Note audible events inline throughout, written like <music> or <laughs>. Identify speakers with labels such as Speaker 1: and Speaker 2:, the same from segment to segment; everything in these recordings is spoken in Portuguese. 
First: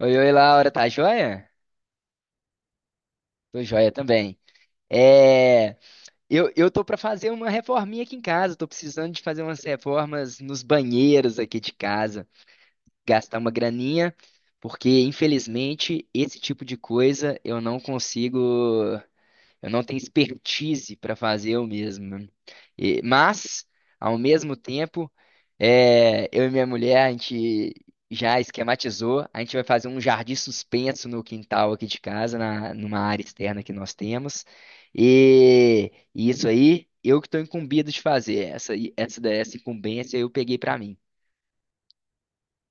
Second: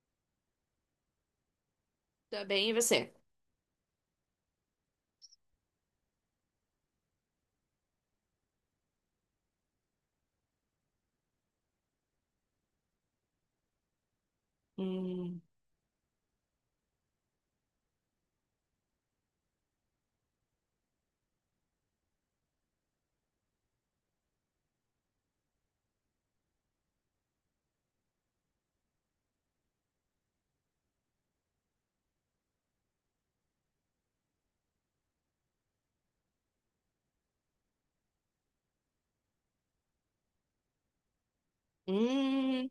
Speaker 1: Oi, oi, Laura, tá joia?
Speaker 2: Tá bem, e você?
Speaker 1: Tô joia também. É, eu tô pra fazer uma reforminha aqui em casa, tô precisando de fazer umas reformas nos banheiros aqui de casa, gastar uma graninha, porque
Speaker 2: Hum,
Speaker 1: infelizmente esse tipo de coisa eu não consigo. Eu não tenho expertise para fazer eu mesmo, né? Mas, ao mesmo tempo, eu e minha mulher, a gente já esquematizou, a gente vai fazer um jardim suspenso no quintal aqui de casa, numa área externa que nós temos. E isso aí, eu que estou incumbido de fazer. Essa, aí- essa, da- essa incumbência eu peguei para mim.
Speaker 2: hum,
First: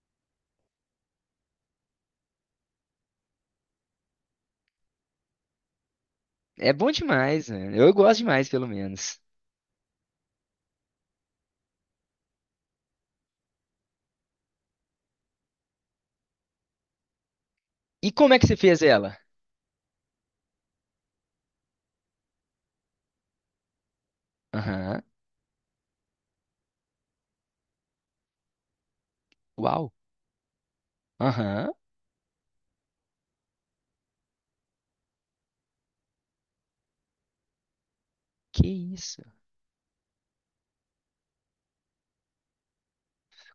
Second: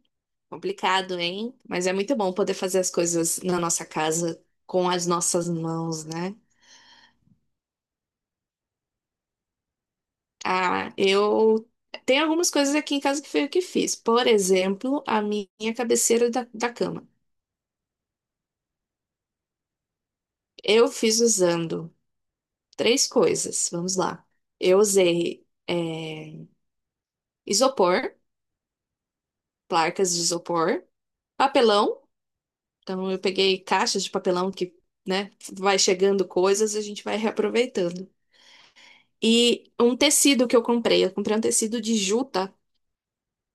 Speaker 2: complicado, hein? Mas é muito bom poder fazer as coisas na nossa casa com as nossas mãos, né?
Speaker 1: É bom demais, né? Eu gosto demais, pelo menos.
Speaker 2: Ah, eu tem algumas coisas aqui em casa que foi eu que fiz. Por exemplo, a minha cabeceira da cama.
Speaker 1: E como é que você fez ela?
Speaker 2: Eu fiz usando três coisas. Vamos lá. Eu
Speaker 1: Aham.
Speaker 2: usei isopor,
Speaker 1: Uau.
Speaker 2: placas de isopor,
Speaker 1: Aham.
Speaker 2: papelão. Então eu peguei caixas de papelão que, né, vai chegando coisas, a gente vai reaproveitando.
Speaker 1: Que isso?
Speaker 2: E um tecido que eu comprei. Eu comprei um tecido de juta.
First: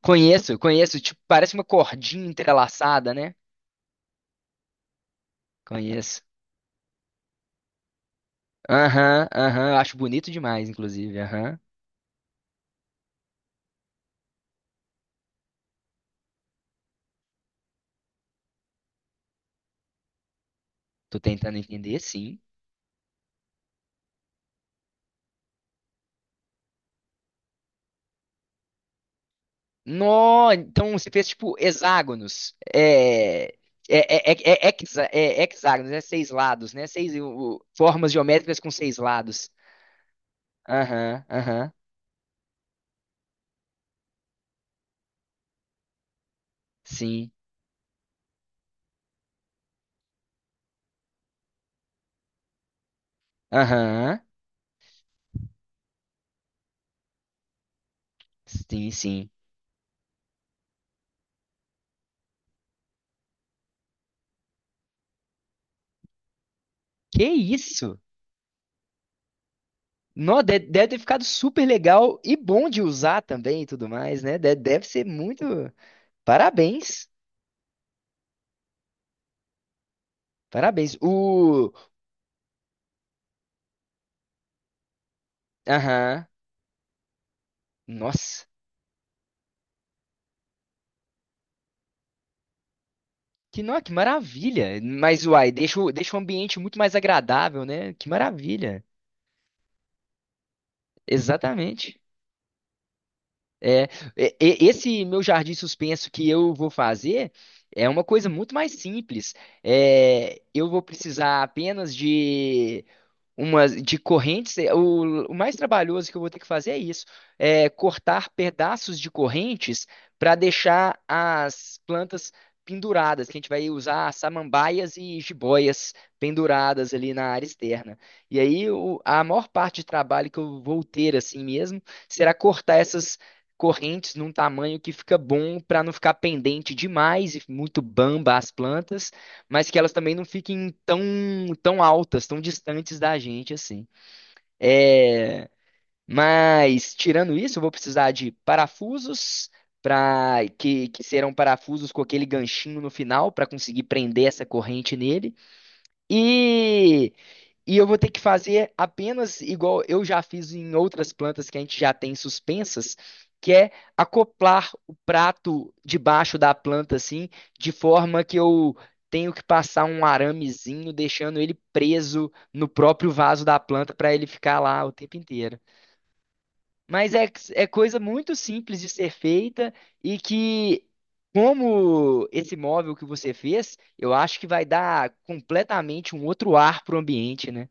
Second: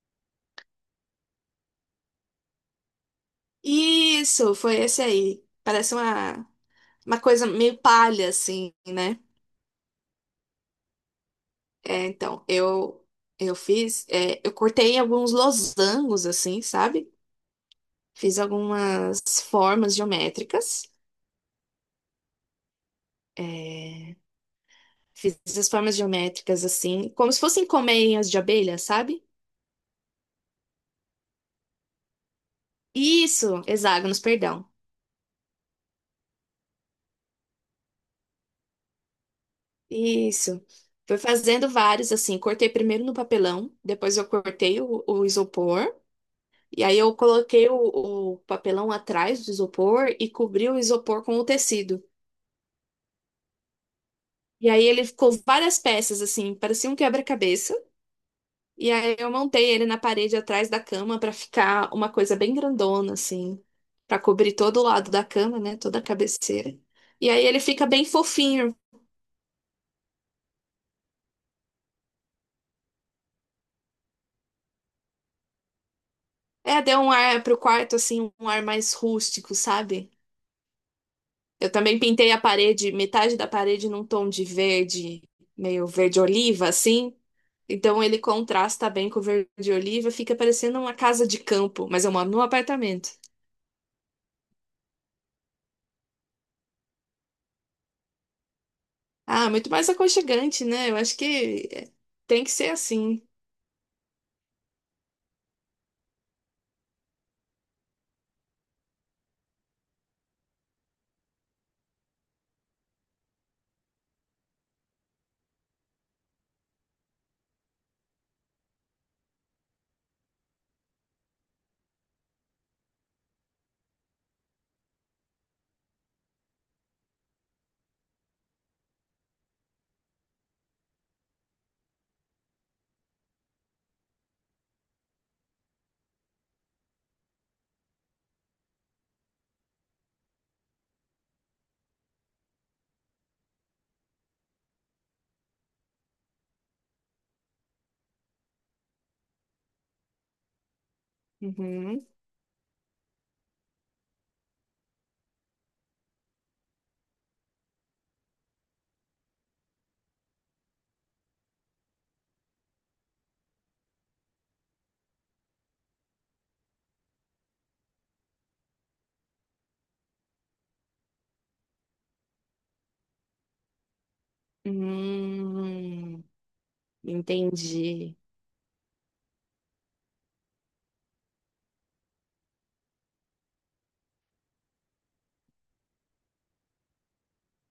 Speaker 1: Conheço, conheço. Tipo, parece uma cordinha entrelaçada, né?
Speaker 2: Isso, foi esse aí. Parece
Speaker 1: Conheço.
Speaker 2: uma coisa meio palha, assim, né?
Speaker 1: Aham, aham. Acho bonito demais, inclusive. Aham.
Speaker 2: É, então, eu fiz. Eu cortei alguns losangos, assim, sabe? Fiz algumas formas geométricas.
Speaker 1: Tô tentando entender, sim.
Speaker 2: é, Fiz as formas geométricas, assim, como se fossem colmeias de abelha, sabe?
Speaker 1: Nó, então você fez tipo hexágonos. É.
Speaker 2: Isso, hexágonos,
Speaker 1: É, é, é,
Speaker 2: perdão.
Speaker 1: é hexa- é hexágonos, é seis lados, né? Seis formas geométricas com seis lados.
Speaker 2: Isso. Fui
Speaker 1: Aham,
Speaker 2: fazendo
Speaker 1: aham,
Speaker 2: vários, assim. Cortei primeiro no papelão, depois eu cortei o isopor, e aí eu
Speaker 1: sim.
Speaker 2: coloquei o papelão atrás do isopor e cobri o isopor com o tecido.
Speaker 1: Aham,
Speaker 2: E aí ele ficou várias peças, assim, parecia um quebra-cabeça.
Speaker 1: sim,
Speaker 2: E aí
Speaker 1: sim.
Speaker 2: eu montei ele na parede atrás da cama para ficar uma coisa bem grandona, assim, para cobrir todo o lado da cama, né? Toda a cabeceira.
Speaker 1: Que
Speaker 2: E aí ele fica
Speaker 1: isso?
Speaker 2: bem fofinho.
Speaker 1: Nó, deve ter ficado super legal e bom de usar também e tudo mais, né? Deve ser muito.
Speaker 2: É, deu
Speaker 1: Parabéns,
Speaker 2: um ar pro quarto, assim, um ar mais rústico, sabe?
Speaker 1: parabéns.
Speaker 2: Eu
Speaker 1: O.
Speaker 2: também pintei a parede, metade da parede num tom de verde, meio verde
Speaker 1: Aham.
Speaker 2: oliva, assim. Então ele
Speaker 1: Nossa,
Speaker 2: contrasta bem com o verde oliva, fica parecendo uma casa de campo, mas eu moro num apartamento.
Speaker 1: que, nó, que maravilha. Mas, uai, deixa, deixa o ambiente muito mais agradável, né? Que maravilha.
Speaker 2: Ah, muito mais aconchegante, né? Eu acho que é,
Speaker 1: Exatamente.
Speaker 2: tem que ser assim.
Speaker 1: É, esse meu jardim suspenso que eu vou fazer é uma coisa muito mais simples. É, eu vou precisar apenas de umas de correntes. É, o mais trabalhoso que eu vou ter que fazer é isso: é cortar pedaços de correntes para deixar as plantas penduradas, que a gente vai usar samambaias e jiboias penduradas ali na área externa. E aí a maior parte de trabalho que eu vou ter assim mesmo será cortar essas correntes num tamanho que fica bom para não ficar pendente demais e muito bamba as plantas, mas que elas também não fiquem tão altas, tão distantes da gente assim. É, mas tirando isso, eu vou precisar de parafusos para que serão parafusos com
Speaker 2: Uhum.
Speaker 1: aquele ganchinho no final para conseguir prender essa corrente nele. E, e eu vou ter que fazer apenas igual eu já fiz em outras plantas que a gente já tem suspensas, que é acoplar o prato debaixo da planta assim, de forma que eu tenho que passar um aramezinho, deixando ele preso no próprio vaso da planta para ele ficar lá o tempo inteiro.
Speaker 2: Hum,
Speaker 1: Mas é, é coisa
Speaker 2: entendi.
Speaker 1: muito simples de ser feita e que, como esse móvel que você fez, eu acho que vai dar completamente um outro ar para o ambiente, né?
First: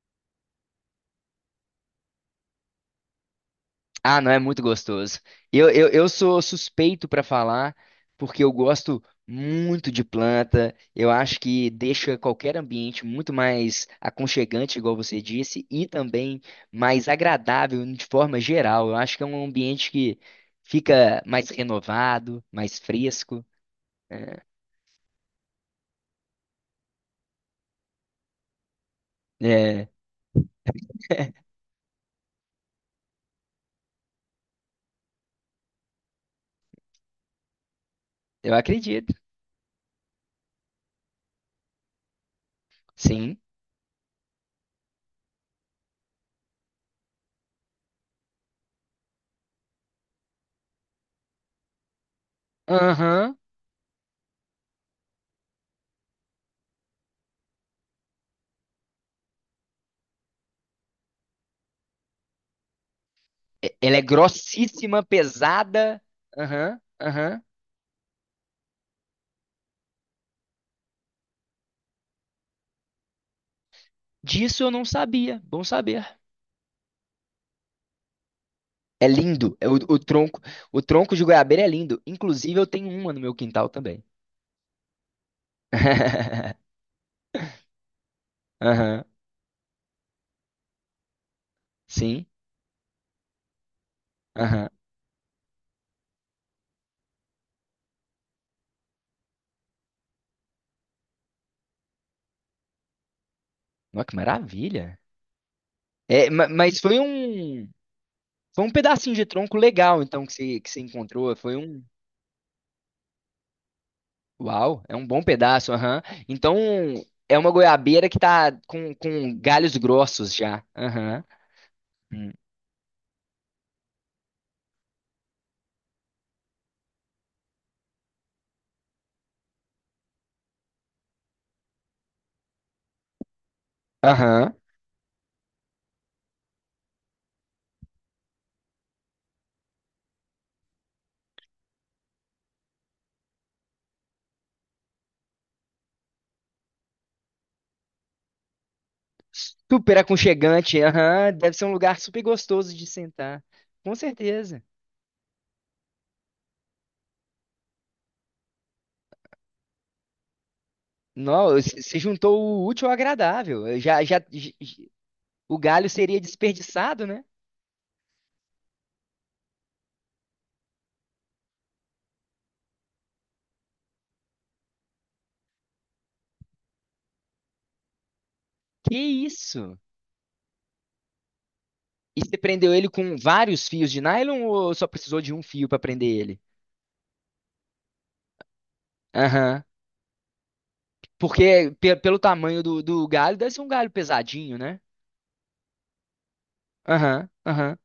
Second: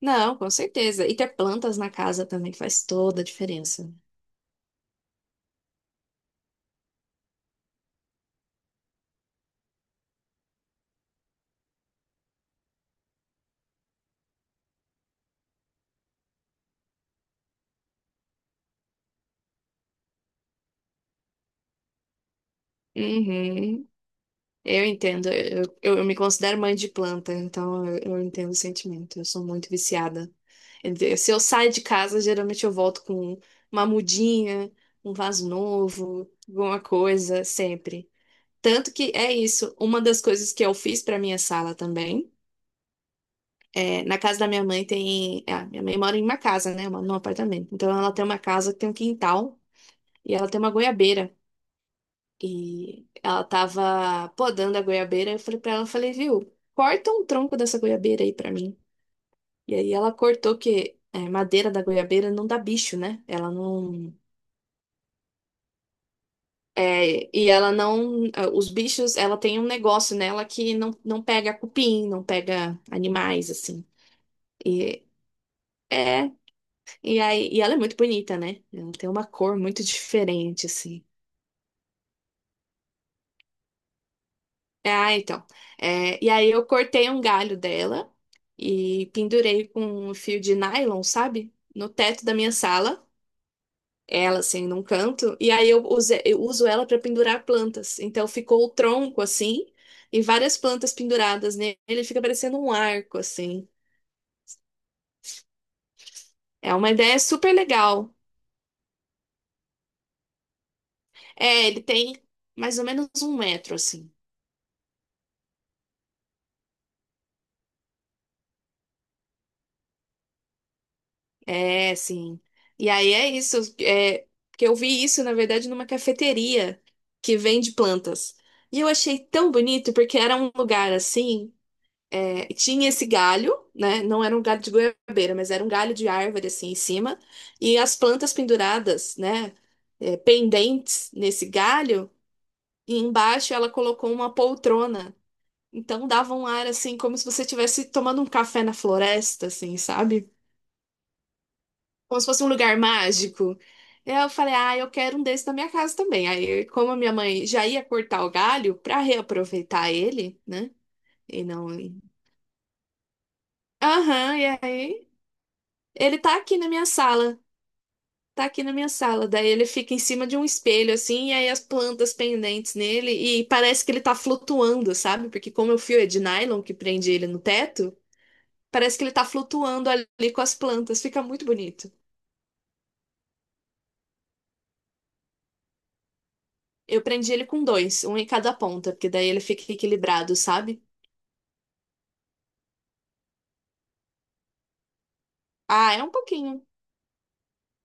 Speaker 2: Não, com certeza. E ter plantas na casa também faz toda a diferença.
Speaker 1: Ah, não, é muito gostoso. Eu sou suspeito para falar, porque eu gosto muito de planta. Eu acho que deixa qualquer ambiente muito mais aconchegante, igual você disse, e também mais agradável de forma geral. Eu acho que é um ambiente que fica mais renovado, mais fresco.
Speaker 2: Uhum.
Speaker 1: É,
Speaker 2: Eu entendo, eu me considero mãe de planta, então eu entendo o sentimento, eu sou muito
Speaker 1: é,
Speaker 2: viciada. Quer dizer, se eu saio de casa, geralmente eu volto com uma mudinha, um vaso novo, alguma coisa, sempre.
Speaker 1: eu
Speaker 2: Tanto que
Speaker 1: acredito,
Speaker 2: é isso, uma das coisas que eu fiz para minha sala também,
Speaker 1: sim.
Speaker 2: é, na casa da minha mãe tem, ah, minha mãe mora em uma casa, né, uma- num apartamento, então ela tem uma casa que tem um quintal e ela tem uma goiabeira. E
Speaker 1: Aham.
Speaker 2: ela tava podando a goiabeira. Eu falei pra ela, eu falei, viu, corta um tronco dessa goiabeira aí pra mim. E aí ela cortou que é, madeira da goiabeira não dá bicho, né? Ela
Speaker 1: Ela é
Speaker 2: não.
Speaker 1: grossíssima, pesada. Aham,
Speaker 2: É,
Speaker 1: aham.
Speaker 2: e ela não. Ah, os bichos, ela tem um negócio nela que não pega cupim, não pega animais, assim.
Speaker 1: Disso eu não
Speaker 2: E
Speaker 1: sabia. Bom saber.
Speaker 2: é. E aí, e ela é muito bonita, né? Ela
Speaker 1: É
Speaker 2: tem uma
Speaker 1: lindo.
Speaker 2: cor
Speaker 1: É
Speaker 2: muito diferente,
Speaker 1: o
Speaker 2: assim.
Speaker 1: tronco de goiabeira é lindo. Inclusive, eu tenho uma no meu quintal também.
Speaker 2: Ah, então. É, e aí eu
Speaker 1: <laughs>
Speaker 2: cortei um galho dela
Speaker 1: Aham,
Speaker 2: e pendurei com um fio de nylon, sabe? No teto
Speaker 1: sim.
Speaker 2: da minha sala. Ela, assim,
Speaker 1: Aham.
Speaker 2: num canto. E aí eu, use- eu uso ela para pendurar plantas. Então ficou o tronco, assim, e várias plantas penduradas nele. Ele fica parecendo um arco, assim.
Speaker 1: Nossa, que maravilha. É,
Speaker 2: É uma ideia super legal.
Speaker 1: foi um pedacinho de tronco legal, então, que você encontrou. Foi
Speaker 2: É,
Speaker 1: um.
Speaker 2: ele tem mais ou menos 1 metro, assim.
Speaker 1: Uau, é um bom pedaço, aham. Então, é uma goiabeira que tá com galhos grossos já. Aham.
Speaker 2: É,
Speaker 1: Hum.
Speaker 2: sim. E aí é isso, é, que eu vi isso, na verdade, numa cafeteria que vende plantas. E eu achei tão bonito, porque era um lugar assim, é, tinha esse galho, né? Não era um
Speaker 1: Aham.
Speaker 2: galho de goiabeira, mas era um galho de árvore assim em cima, e as plantas penduradas, né? É, pendentes nesse galho, e embaixo ela colocou uma poltrona. Então dava um ar assim, como se você estivesse tomando um café na floresta, assim,
Speaker 1: Super
Speaker 2: sabe?
Speaker 1: aconchegante, aham. Deve ser um lugar
Speaker 2: Como
Speaker 1: super
Speaker 2: se fosse um
Speaker 1: gostoso
Speaker 2: lugar
Speaker 1: de sentar.
Speaker 2: mágico.
Speaker 1: Com
Speaker 2: Eu falei,
Speaker 1: certeza.
Speaker 2: ah, eu quero um desse na minha casa também. Aí, como a minha mãe já ia cortar o galho para reaproveitar ele, né? E
Speaker 1: Não,
Speaker 2: não.
Speaker 1: você juntou o útil ao agradável. Eu
Speaker 2: Aham, e aí
Speaker 1: o galho
Speaker 2: ele
Speaker 1: seria
Speaker 2: tá aqui na minha
Speaker 1: desperdiçado, né?
Speaker 2: sala. Tá aqui na minha sala. Daí ele fica em cima de um espelho, assim, e aí as plantas pendentes nele. E parece que ele tá flutuando, sabe? Porque como é o fio é de nylon que prende ele no teto,
Speaker 1: Que
Speaker 2: parece que ele tá
Speaker 1: isso?
Speaker 2: flutuando ali com as plantas. Fica muito bonito.
Speaker 1: E você prendeu ele com vários fios de nylon ou só precisou de um fio para prender ele?
Speaker 2: Eu prendi ele com dois, um em cada ponta, porque daí ele
Speaker 1: Aham.
Speaker 2: fica equilibrado, sabe?
Speaker 1: Porque pelo tamanho do galho, deve ser um galho pesadinho, né?
Speaker 2: Ah, é um pouquinho.
Speaker 1: Aham, aham.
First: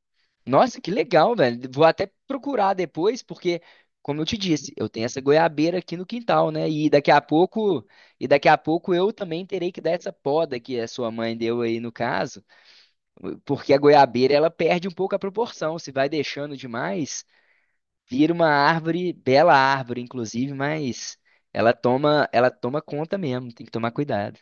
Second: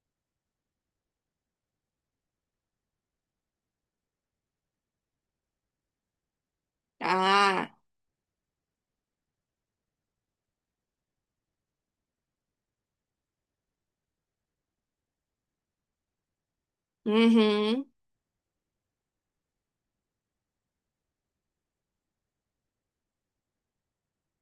Speaker 1: Nossa, que legal, velho. Vou até procurar depois, porque, como eu te disse, eu tenho essa goiabeira aqui no quintal, né? E daqui a
Speaker 2: Ah,
Speaker 1: pouco, e daqui a pouco eu também terei que dar essa poda que a sua mãe deu aí no caso. Porque a goiabeira ela perde um pouco a proporção. Se vai deixando demais,
Speaker 2: uhum.
Speaker 1: vira uma árvore, bela árvore, inclusive, mas ela toma conta mesmo, tem que tomar cuidado.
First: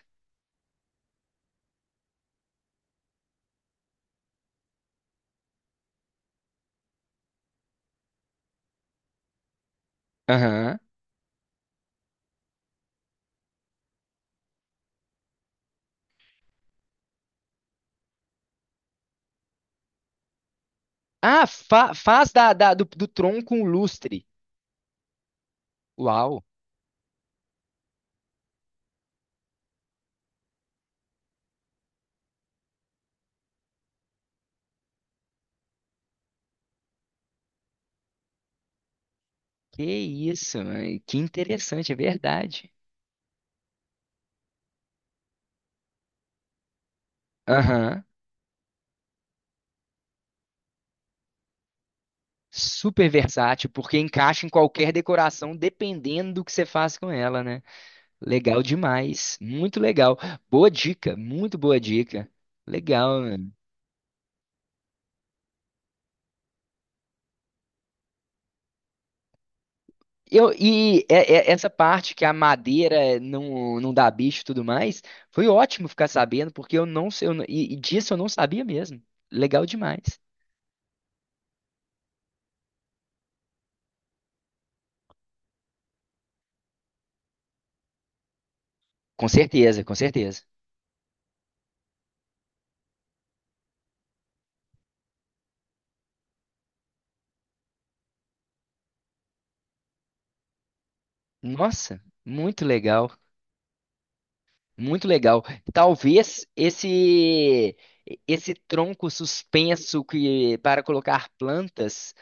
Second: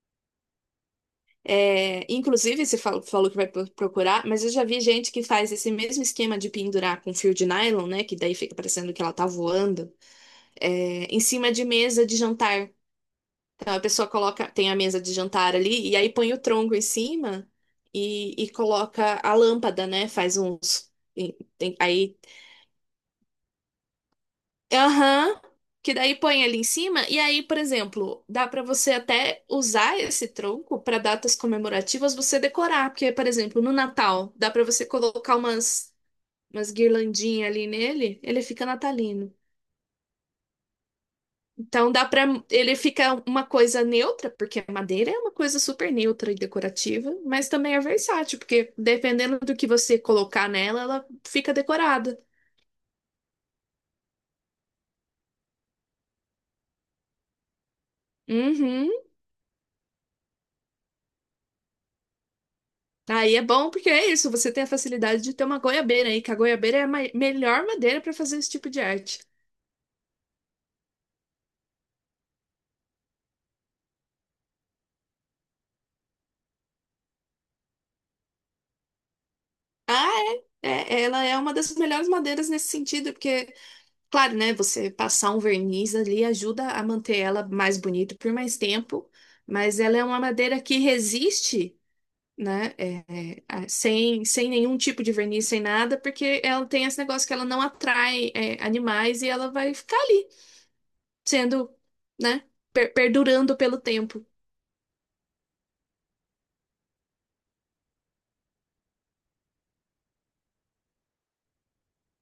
Speaker 2: É, inclusive, você fal- falou que vai pro- procurar, mas eu já vi gente que faz esse mesmo esquema de pendurar com fio de nylon, né? Que daí fica parecendo que ela tá voando,
Speaker 1: Aham.
Speaker 2: é, em cima de mesa de jantar. Então a pessoa coloca, tem a mesa de jantar ali, e aí põe o tronco em cima e coloca a lâmpada, né? Faz uns. E
Speaker 1: Ah,
Speaker 2: tem- aí
Speaker 1: faz do tronco um lustre.
Speaker 2: aham. Que daí
Speaker 1: Uau,
Speaker 2: põe ali em cima, e aí, por exemplo, dá pra você até usar esse tronco pra datas comemorativas você decorar, porque, por exemplo, no Natal, dá pra você colocar umas umas guirlandinhas ali nele, ele fica natalino.
Speaker 1: que isso, mãe, que interessante,
Speaker 2: Então
Speaker 1: é
Speaker 2: dá pra.
Speaker 1: verdade.
Speaker 2: Ele fica uma coisa neutra, porque a madeira é uma coisa super neutra e decorativa, mas também é
Speaker 1: Aham.
Speaker 2: versátil, porque dependendo do que você colocar nela, ela fica decorada.
Speaker 1: Super versátil, porque encaixa em qualquer decoração, dependendo do que você faz com ela, né? Legal
Speaker 2: Uhum.
Speaker 1: demais, muito legal. Boa dica, muito boa dica. Legal,
Speaker 2: Aí é
Speaker 1: mano.
Speaker 2: bom porque é isso, você tem a facilidade de ter uma goiabeira aí, que a goiabeira é a ma- melhor madeira para fazer esse tipo de arte.
Speaker 1: Eu, essa parte que a madeira não dá bicho e tudo mais, foi ótimo ficar sabendo, porque eu não sei, eu não- e disso eu não sabia mesmo. Legal demais.
Speaker 2: Ah, ela é uma das melhores madeiras nesse sentido, porque, claro, né, você passar um verniz ali ajuda a manter ela mais bonita por mais tempo,
Speaker 1: Com
Speaker 2: mas
Speaker 1: certeza, com
Speaker 2: ela é uma
Speaker 1: certeza.
Speaker 2: madeira que resiste, né, a- sem nenhum tipo de verniz, sem nada, porque ela tem esse negócio que ela não atrai, é, animais e ela vai ficar ali, sendo,
Speaker 1: Nossa,
Speaker 2: né,
Speaker 1: muito
Speaker 2: per-
Speaker 1: legal,
Speaker 2: perdurando pelo tempo.
Speaker 1: muito legal. Talvez esse tronco suspenso que para colocar plantas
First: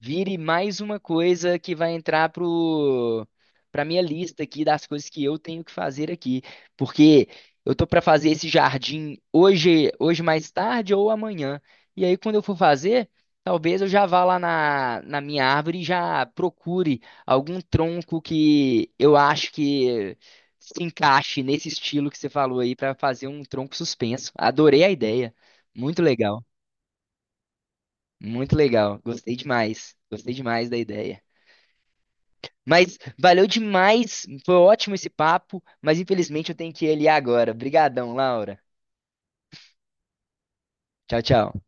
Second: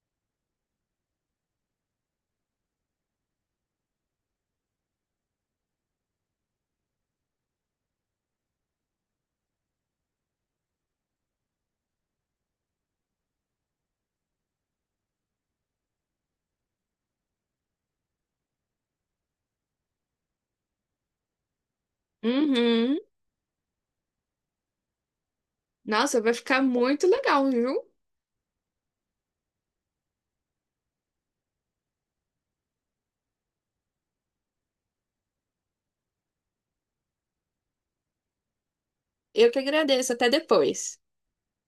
Speaker 1: vire mais uma coisa que vai entrar pro para minha lista aqui das coisas que eu tenho que fazer aqui, porque eu tô para fazer esse jardim hoje, hoje mais tarde ou amanhã. E aí quando eu for fazer, talvez eu já vá lá na minha árvore e já procure algum tronco que eu acho que se encaixe nesse estilo que você falou aí para
Speaker 2: Uhum.
Speaker 1: fazer um tronco suspenso. Adorei a ideia. Muito
Speaker 2: Nossa, vai
Speaker 1: legal.
Speaker 2: ficar muito legal, viu?
Speaker 1: Muito legal. Gostei demais. Gostei demais da ideia. Mas valeu demais, foi ótimo esse papo, mas infelizmente eu tenho que ir ali agora. Obrigadão, Laura.
Speaker 2: Eu que agradeço. Até depois.
Speaker 1: Tchau, tchau.